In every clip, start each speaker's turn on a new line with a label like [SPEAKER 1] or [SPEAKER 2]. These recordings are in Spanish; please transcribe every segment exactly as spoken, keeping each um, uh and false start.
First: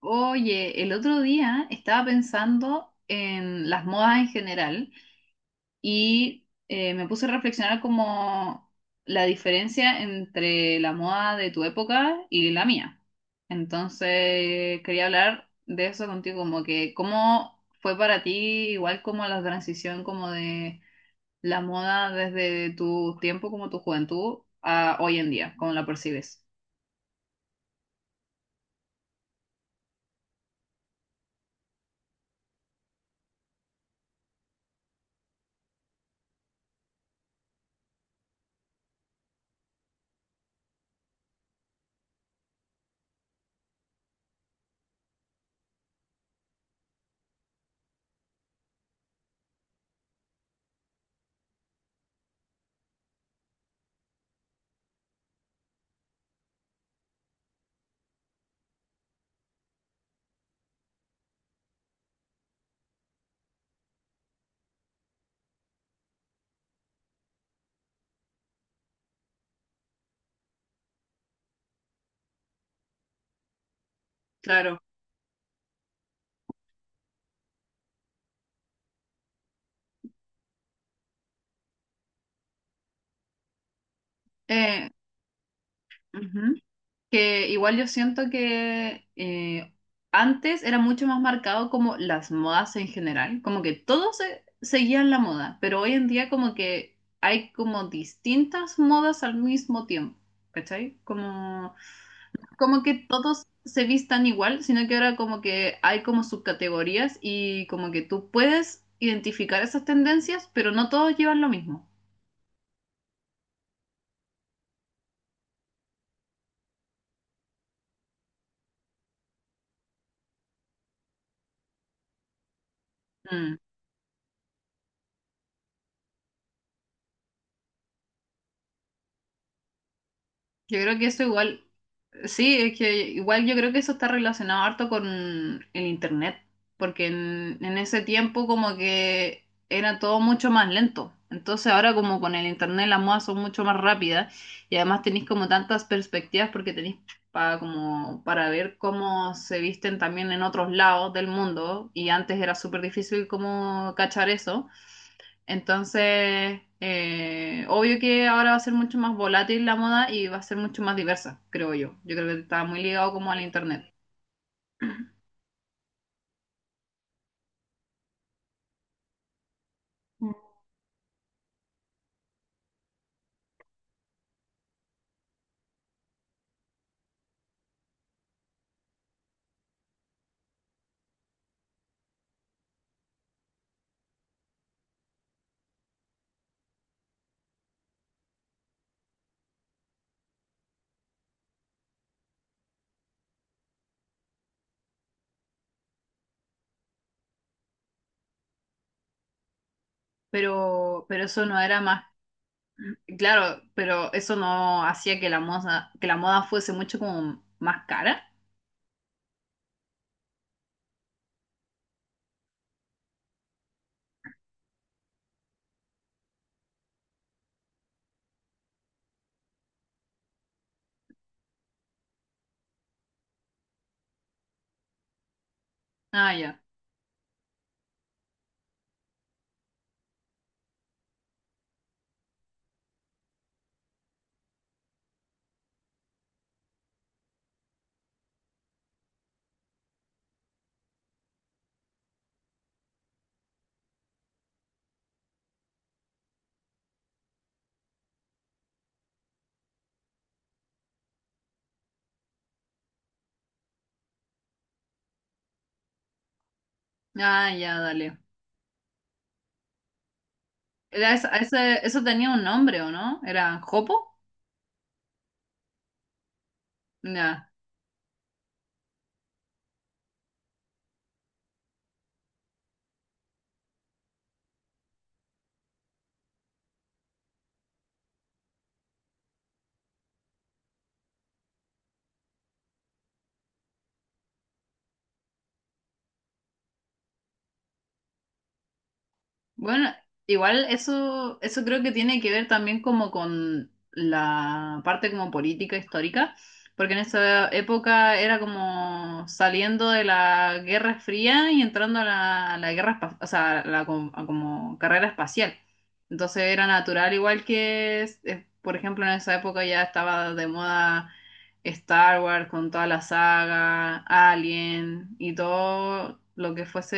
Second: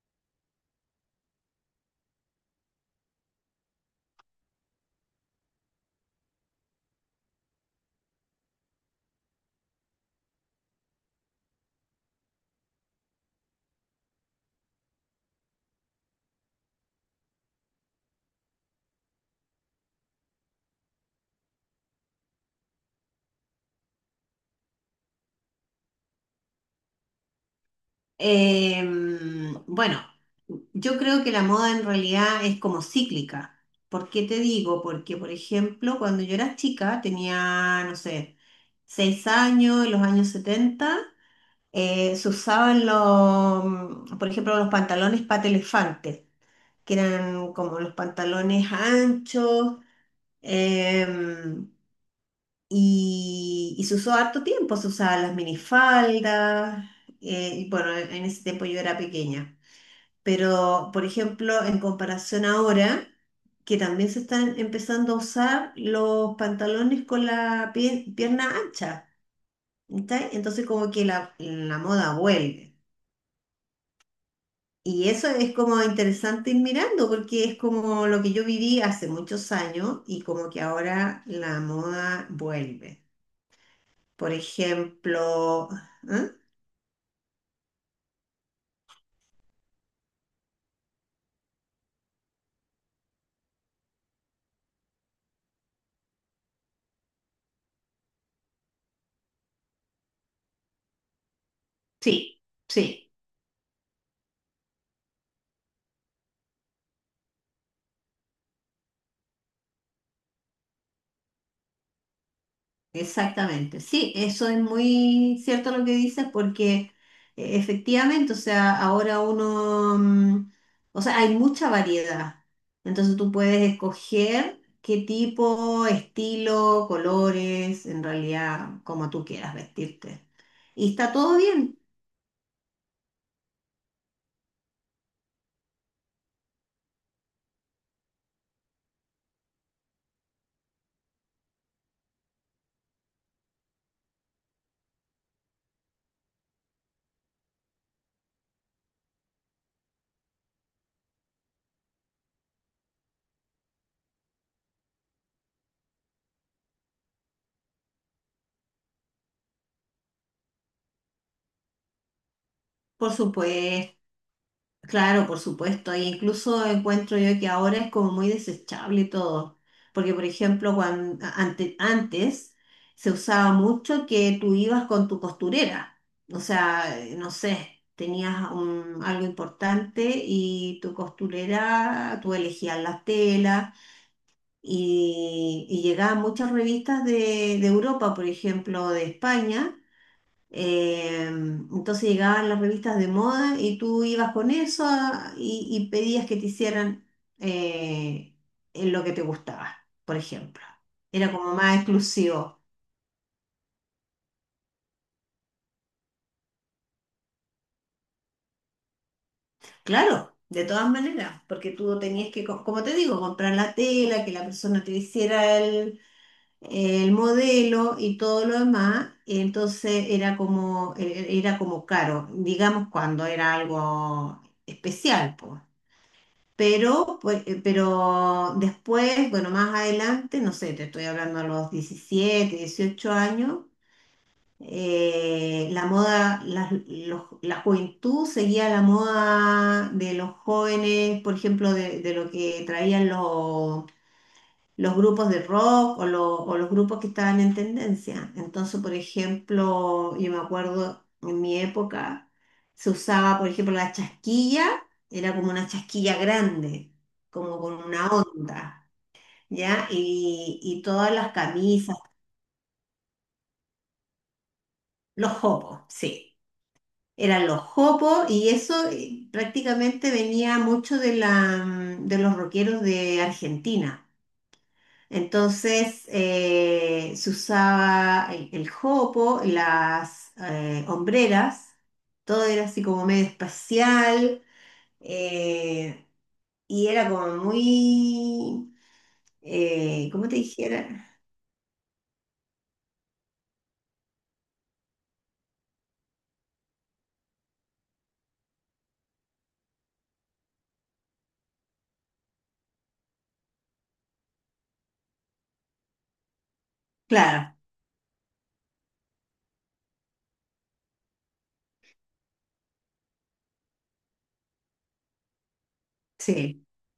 [SPEAKER 1] Oye, el otro día estaba pensando en las modas en general y eh, me puse a reflexionar como la diferencia entre la moda de tu época y la mía. Entonces, quería hablar de eso contigo, como que cómo fue para ti, igual como la transición como de la moda desde tu tiempo como tu juventud a hoy en día, cómo la percibes.
[SPEAKER 2] Eh, bueno, yo creo que la moda en realidad es como cíclica. ¿Por qué te digo? Porque, por ejemplo, cuando yo era chica, tenía, no sé, seis años, en los años setenta eh, se usaban los, mm, por ejemplo, los pantalones pata elefante, que eran como los pantalones anchos, em, y, y se usó harto tiempo, se usaban las minifaldas, eh, y bueno, en en ese tiempo yo era pequeña. Pero, por ejemplo, en comparación ahora, que también se están empezando a usar los pantalones con la pie- pierna ancha, ¿cachai? Entonces como que la, la moda vuelve.
[SPEAKER 1] Claro.
[SPEAKER 2] Y eso es como interesante ir mirando, porque es como lo que yo viví hace muchos años y como que ahora la moda vuelve. Por
[SPEAKER 1] Eh,
[SPEAKER 2] ejemplo, ¿eh?
[SPEAKER 1] Ujú. Que igual yo siento que eh, antes era mucho más marcado como las modas en general, como que todos se- seguían la moda, pero hoy en día como que hay como distintas modas al mismo tiempo, ¿cachai? Como,
[SPEAKER 2] Sí,
[SPEAKER 1] como que
[SPEAKER 2] sí.
[SPEAKER 1] todos se vistan igual, sino que ahora como que hay como subcategorías y como que tú puedes identificar esas tendencias, pero no todos llevan lo mismo.
[SPEAKER 2] Exactamente, sí, eso es muy cierto lo que dices porque eh, efectivamente, o sea, ahora uno, mm, o sea, hay mucha variedad, entonces tú
[SPEAKER 1] Mm.
[SPEAKER 2] puedes escoger qué tipo, estilo, colores, en realidad, como tú quieras vestirte.
[SPEAKER 1] Yo
[SPEAKER 2] Y
[SPEAKER 1] creo que
[SPEAKER 2] está
[SPEAKER 1] eso
[SPEAKER 2] todo
[SPEAKER 1] igual.
[SPEAKER 2] bien,
[SPEAKER 1] Sí, es que igual yo creo que eso está relacionado harto con el internet, porque en, en ese tiempo como que era todo mucho más lento. Entonces ahora como con el internet las modas son mucho más rápidas y además tenéis como tantas perspectivas porque tenéis para como para ver cómo se visten también en otros lados del mundo y antes era súper difícil como cachar eso. Entonces, eh, obvio que ahora va a ser mucho más volátil la moda y va a ser mucho más diversa, creo yo. Yo creo que está muy ligado
[SPEAKER 2] por
[SPEAKER 1] como al internet.
[SPEAKER 2] supuesto. Claro, por supuesto, e incluso encuentro yo que ahora es como muy desechable todo, porque por
[SPEAKER 1] Mm.
[SPEAKER 2] ejemplo, cuan- ante- antes se usaba mucho que tú ibas con tu costurera, o sea, eh, no sé, tenías un- algo importante y tu costurera, tú elegías las telas y, y llegaban muchas revistas de, de Europa, por ejemplo, de España eh, entonces llegaban las revistas de moda y tú ibas con eso a- y, y pedías que te hicieran eh, en lo que te gustaba, por ejemplo.
[SPEAKER 1] Pero, pero
[SPEAKER 2] Era
[SPEAKER 1] eso
[SPEAKER 2] como
[SPEAKER 1] no
[SPEAKER 2] más
[SPEAKER 1] era más.
[SPEAKER 2] exclusivo.
[SPEAKER 1] Claro, pero eso no hacía que la moda, que la moda fuese mucho como más cara.
[SPEAKER 2] Claro, de todas maneras, porque tú tenías que, co- como te digo, comprar la tela, que la persona te hiciera el, el modelo y todo lo demás. y Entonces era como, e- e-, era como caro, digamos cuando era algo especial, pues.
[SPEAKER 1] Ah, ya.
[SPEAKER 2] Pero, pues, eh, pero después, bueno, más adelante, no sé, te estoy hablando a los diecisiete dieciocho años, eh, la moda, la, los- la juventud seguía la moda de los jóvenes, por ejemplo, de, de lo que traían los, los grupos de rock o, lo- o los grupos que estaban en tendencia. Entonces, por ejemplo, yo me acuerdo en mi época se usaba, por ejemplo, la chasquilla, era como una chasquilla grande,
[SPEAKER 1] Ah,
[SPEAKER 2] como con
[SPEAKER 1] ya,
[SPEAKER 2] una
[SPEAKER 1] dale.
[SPEAKER 2] onda, ¿ya? Y, y todas
[SPEAKER 1] Era esa-
[SPEAKER 2] las
[SPEAKER 1] ese-
[SPEAKER 2] camisas,
[SPEAKER 1] eso tenía un nombre, ¿o no? ¿Era jopo?
[SPEAKER 2] los jopos, sí. Eran
[SPEAKER 1] Ya.
[SPEAKER 2] los jopos y eso eh, prácticamente venía mucho de la, mm, de los rockeros de Argentina. Entonces eh, se usaba el, el jopo, las eh, hombreras, todo era así como medio espacial, eh, y era como muy,
[SPEAKER 1] Bueno,
[SPEAKER 2] eh, ¿cómo te
[SPEAKER 1] igual
[SPEAKER 2] dijera?
[SPEAKER 1] eso, eso creo que tiene que ver también como con la parte como política histórica, porque en esa época era como saliendo de la Guerra Fría y entrando a la, a la guerra, espa- o sea, a la, com- a como carrera espacial. Entonces era natural, igual
[SPEAKER 2] Claro,
[SPEAKER 1] que, es- es, por ejemplo, en esa época ya estaba de moda Star Wars con toda la saga, Alien y todo lo que
[SPEAKER 2] sí,
[SPEAKER 1] fuese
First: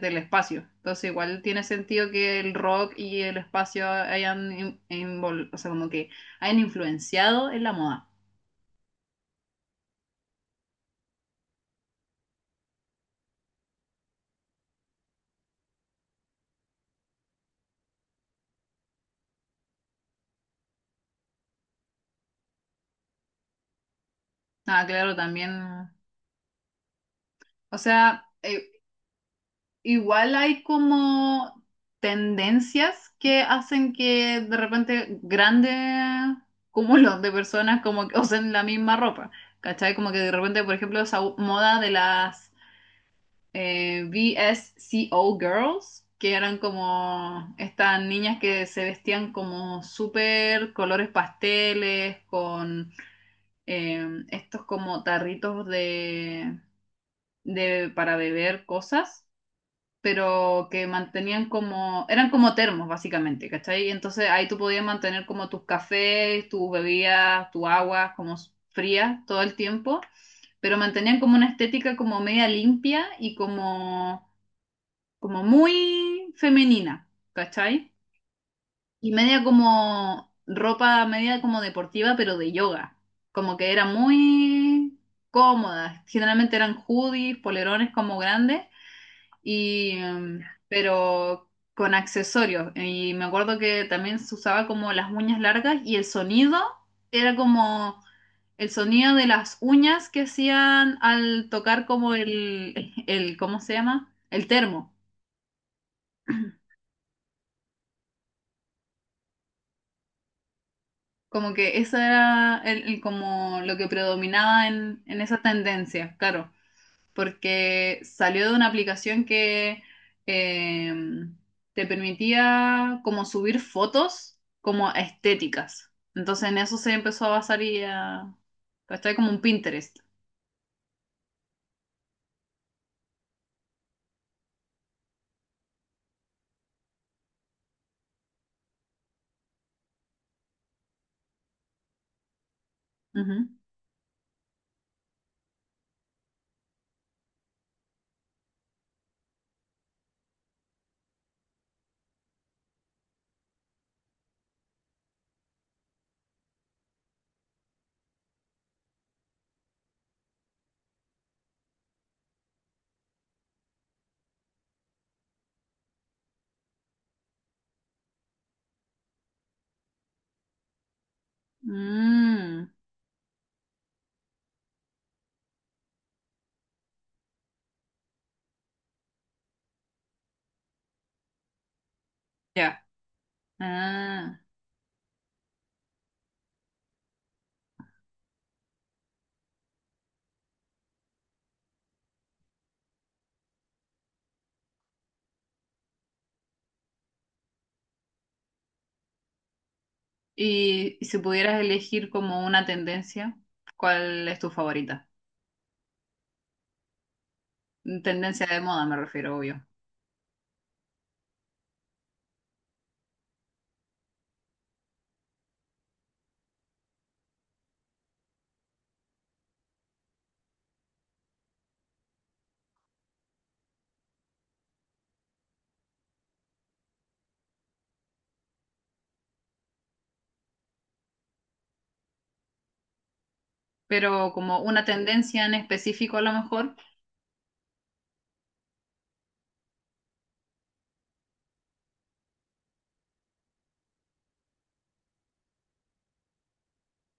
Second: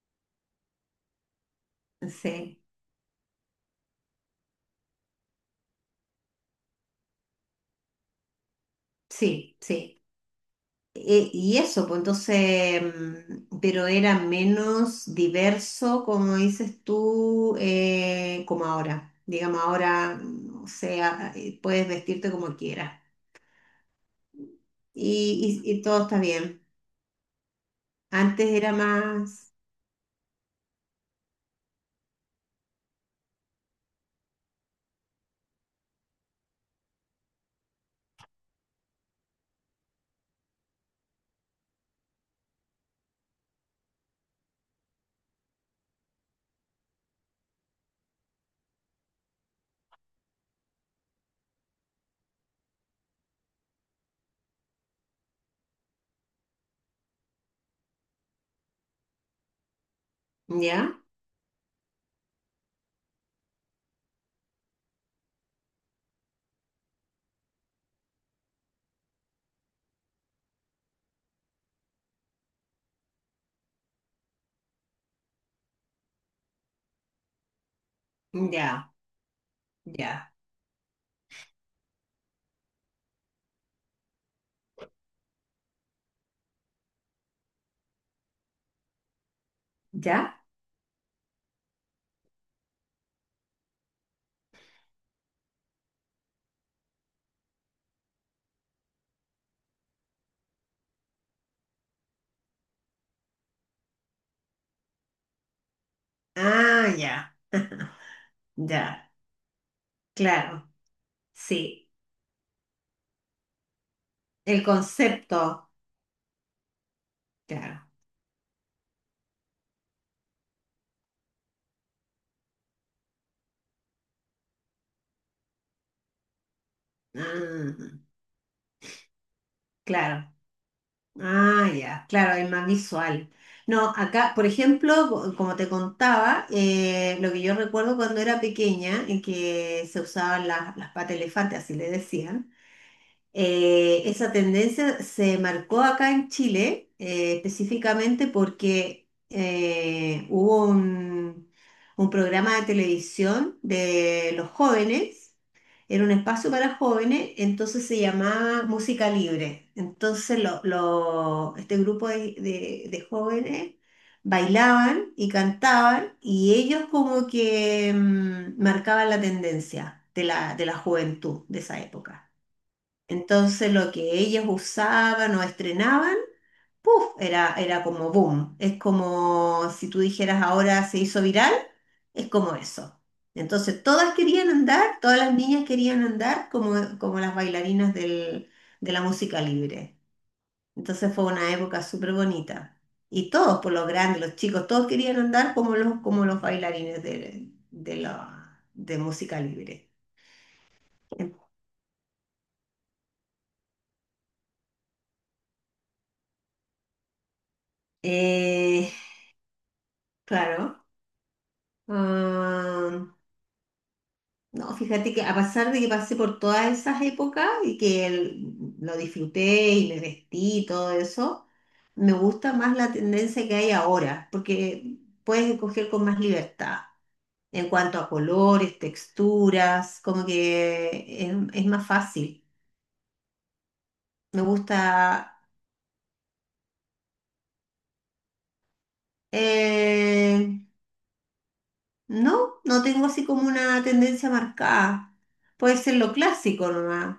[SPEAKER 1] del espacio. Entonces igual tiene sentido que el
[SPEAKER 2] sí,
[SPEAKER 1] rock y el espacio hayan, in- invol- o sea, como que hayan influenciado en la moda.
[SPEAKER 2] sí, sí. Eh, y eso, pues entonces, mm, pero era menos diverso, como dices tú, eh, como ahora. Digamos, ahora, mm, o sea, eh, puedes vestirte como quieras.
[SPEAKER 1] Ah, claro,
[SPEAKER 2] Y, y- y
[SPEAKER 1] también.
[SPEAKER 2] todo está bien.
[SPEAKER 1] O sea,
[SPEAKER 2] Antes era
[SPEAKER 1] eh,
[SPEAKER 2] más,
[SPEAKER 1] igual hay como tendencias que hacen que de repente grandes cúmulos de personas como que usen la misma ropa. ¿Cachai? Como que de repente, por ejemplo, esa moda de las eh, visco Girls, que eran como estas niñas que se vestían como súper colores pasteles, con eh, estos como tarritos de, de para beber cosas, pero que
[SPEAKER 2] ¿ya?
[SPEAKER 1] mantenían como, eran como termos básicamente, ¿cachai? Entonces ahí tú podías mantener como tus cafés, tus bebidas, tu agua como frías todo el tiempo. Pero mantenían como una estética como media limpia y como como muy femenina, ¿cachai?
[SPEAKER 2] Ya,
[SPEAKER 1] Y media como
[SPEAKER 2] ya,
[SPEAKER 1] ropa, media como deportiva, pero de yoga. Como que era muy cómoda. Generalmente eran hoodies, polerones como grandes, y,
[SPEAKER 2] ya.
[SPEAKER 1] em, pero con accesorios. Y me acuerdo que también se usaba como las uñas largas y el sonido era como el sonido de las uñas que hacían al tocar como el, el, ¿cómo se llama? El termo.
[SPEAKER 2] Ah, ya, ya, claro,
[SPEAKER 1] Como que
[SPEAKER 2] sí.
[SPEAKER 1] eso era el, el- como lo que
[SPEAKER 2] El
[SPEAKER 1] predominaba en, en esa
[SPEAKER 2] concepto,
[SPEAKER 1] tendencia, claro,
[SPEAKER 2] claro.
[SPEAKER 1] porque salió de una aplicación que eh, te permitía como subir fotos como estéticas. Entonces en eso se empezó a basar y
[SPEAKER 2] Ah,
[SPEAKER 1] a... ¿Cachai? Como un Pinterest.
[SPEAKER 2] claro. Ah, ya, claro, es más visual. No, acá, por ejemplo, co- como te contaba, eh, lo que yo recuerdo cuando era pequeña, en que se usaban las, las patas de elefante, así le decían.
[SPEAKER 1] Ujú.
[SPEAKER 2] Eh, esa tendencia se marcó acá en Chile, eh, específicamente porque eh, hubo un, un programa de televisión de los jóvenes, era un espacio para jóvenes, entonces se llamaba Música Libre. Entonces lo- lo- este grupo de, de- de jóvenes bailaban y cantaban y ellos como que mm, marcaban la tendencia de la, de la juventud de esa época.
[SPEAKER 1] Mm,
[SPEAKER 2] Entonces lo que ellos usaban o estrenaban, ¡puf! Era, era como boom. Es como si tú dijeras ahora se hizo viral, es como
[SPEAKER 1] ya.
[SPEAKER 2] eso. Entonces todas
[SPEAKER 1] Ah.
[SPEAKER 2] querían andar, todas las niñas querían andar como, como las bailarinas del- de la música libre. Entonces fue una época súper bonita. Y todos, por los grandes, los chicos, todos querían andar como los, como los bailarines de, de, la, de música libre.
[SPEAKER 1] Y, y si pudieras elegir como una tendencia, ¿cuál es tu favorita? Tendencia de moda
[SPEAKER 2] Eh,
[SPEAKER 1] me refiero, obvio.
[SPEAKER 2] claro. Ah, no, fíjate que a pesar de que pasé por todas esas épocas y que el- lo disfruté y me vestí y todo eso, me gusta más la tendencia que hay ahora, porque puedes escoger con más libertad en cuanto a colores, texturas, como que es, es más fácil.
[SPEAKER 1] Pero
[SPEAKER 2] Me
[SPEAKER 1] como
[SPEAKER 2] gusta,
[SPEAKER 1] una tendencia en específico a lo mejor,
[SPEAKER 2] eh, no, no tengo así como una tendencia marcada. Puede ser lo clásico nomás,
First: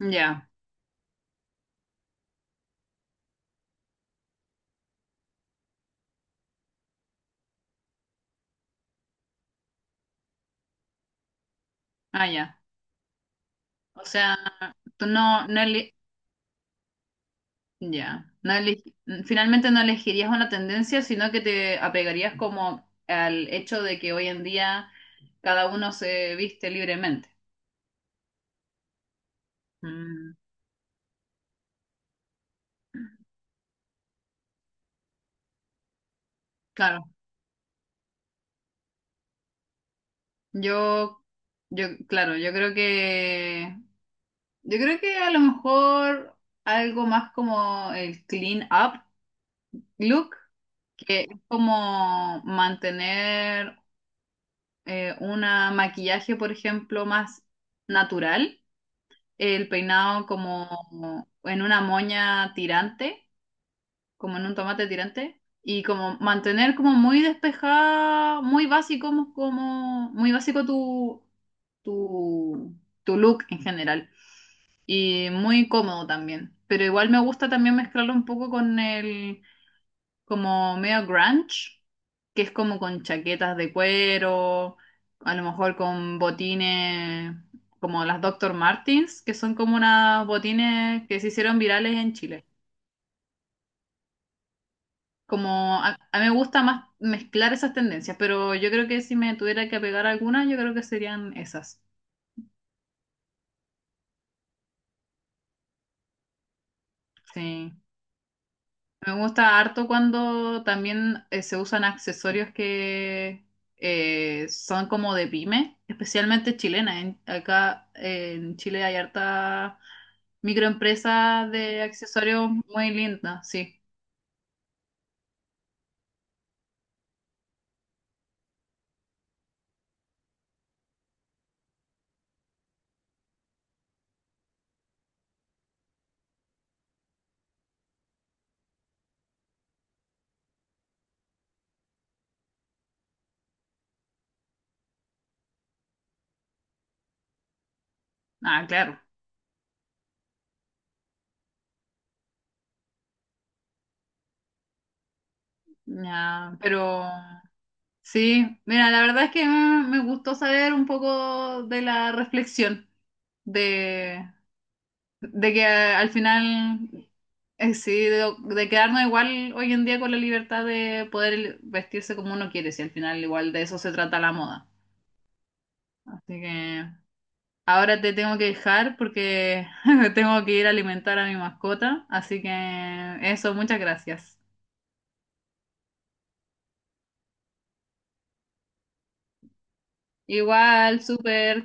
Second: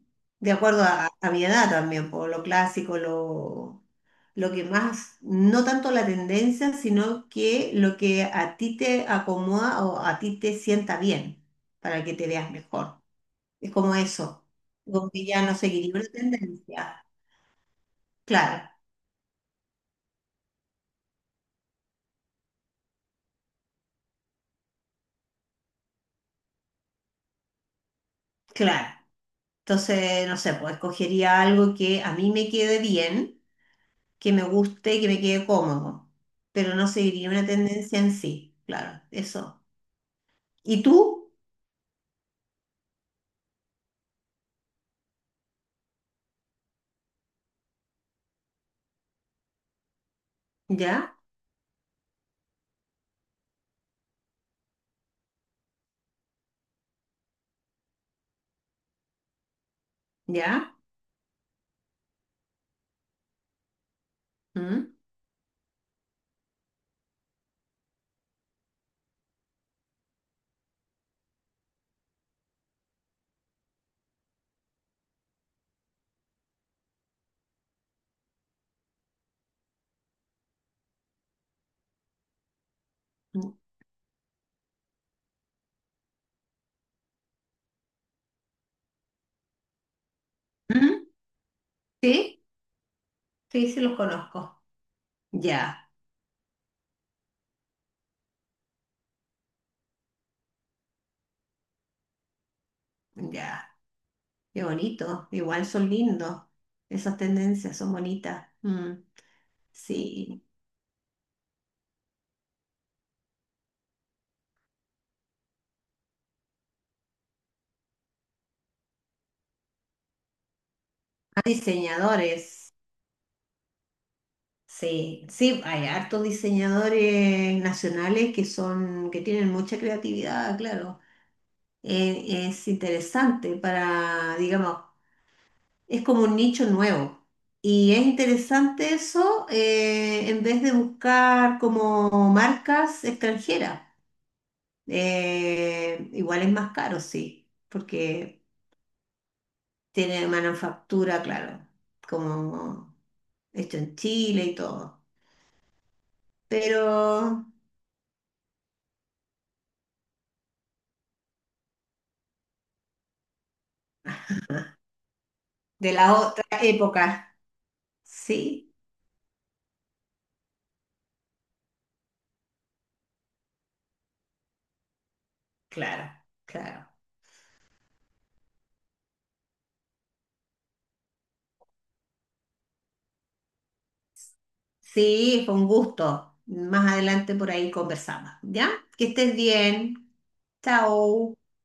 [SPEAKER 1] ya,
[SPEAKER 2] de acuerdo a, a mi edad también, por lo clásico, lo, lo que más, no tanto la tendencia, sino que lo que a ti te acomoda o a ti te sienta bien, para que
[SPEAKER 1] ah,
[SPEAKER 2] te veas
[SPEAKER 1] ya.
[SPEAKER 2] mejor. Es como
[SPEAKER 1] O sea,
[SPEAKER 2] eso,
[SPEAKER 1] tú
[SPEAKER 2] como que ya
[SPEAKER 1] no,
[SPEAKER 2] no
[SPEAKER 1] no ele-
[SPEAKER 2] seguiría una tendencia.
[SPEAKER 1] ya, no
[SPEAKER 2] Claro,
[SPEAKER 1] eleg- finalmente no elegirías una tendencia, sino que te apegarías como al hecho de que hoy en día cada uno se viste libremente.
[SPEAKER 2] claro. Entonces,
[SPEAKER 1] Mm,
[SPEAKER 2] no sé, pues escogería algo que a mí me quede bien, que me guste, que me quede cómodo, pero no
[SPEAKER 1] claro,
[SPEAKER 2] seguiría una tendencia en sí, claro, eso. ¿Y
[SPEAKER 1] yo,
[SPEAKER 2] tú?
[SPEAKER 1] yo, claro, yo creo que, yo creo que a lo mejor algo más como el clean up look,
[SPEAKER 2] ¿Ya?
[SPEAKER 1] que es como mantener eh, una maquillaje, por ejemplo, más natural, el peinado
[SPEAKER 2] ¿Ya?
[SPEAKER 1] como en una moña tirante, como en un tomate
[SPEAKER 2] ¿Mm?
[SPEAKER 1] tirante, y como mantener como muy despejada, muy básico, como, como- muy básico tu, tu, tu look en general, y muy cómodo también. Pero igual me gusta también mezclarlo un poco con el como medio grunge, que es como con chaquetas de cuero, a lo mejor con botines como las doctor Martens, que son como unas botines
[SPEAKER 2] ¿Mm?
[SPEAKER 1] que se hicieron virales en
[SPEAKER 2] ¿Sí?
[SPEAKER 1] Chile.
[SPEAKER 2] Sí, sí los conozco.
[SPEAKER 1] Como
[SPEAKER 2] Ya,
[SPEAKER 1] a, a mí me gusta más mezclar esas tendencias, pero yo creo que si me tuviera que pegar algunas, yo creo que serían esas.
[SPEAKER 2] ya. Qué bonito. Igual son lindos. Esas
[SPEAKER 1] Sí.
[SPEAKER 2] tendencias son bonitas. Mm,
[SPEAKER 1] Me gusta harto
[SPEAKER 2] sí.
[SPEAKER 1] cuando también eh, se usan accesorios que eh, son como de pyme, especialmente chilena. En- acá eh, en Chile hay harta microempresa
[SPEAKER 2] Hay
[SPEAKER 1] de accesorios
[SPEAKER 2] diseñadores.
[SPEAKER 1] muy linda, sí.
[SPEAKER 2] Sí, sí, hay hartos diseñadores nacionales que son, que tienen mucha creatividad, claro, eh, es interesante para, digamos, es como un nicho nuevo. Y es interesante eso, eh, en vez de buscar como marcas extranjeras. Eh, igual es más caro, sí, porque
[SPEAKER 1] Ah, claro.
[SPEAKER 2] tiene manufactura, claro, como hecho en Chile y todo.
[SPEAKER 1] Ya,
[SPEAKER 2] Pero
[SPEAKER 1] pero sí, mira, la verdad es que mm, me gustó saber un poco de la reflexión de, de que
[SPEAKER 2] de
[SPEAKER 1] eh, al
[SPEAKER 2] la otra
[SPEAKER 1] final.
[SPEAKER 2] época,
[SPEAKER 1] Eh, Sí, de, de
[SPEAKER 2] sí,
[SPEAKER 1] quedarnos igual hoy en día con la libertad de poder el- vestirse como uno quiere, si al final igual de eso se trata la moda.
[SPEAKER 2] claro,
[SPEAKER 1] Así que
[SPEAKER 2] claro.
[SPEAKER 1] ahora te tengo que dejar porque tengo que ir a alimentar a mi mascota, así que eso, muchas gracias.
[SPEAKER 2] Sí, fue un gusto. Más adelante por ahí conversamos, ¿ya? Que estés bien.
[SPEAKER 1] Igual,
[SPEAKER 2] Chao.
[SPEAKER 1] súper.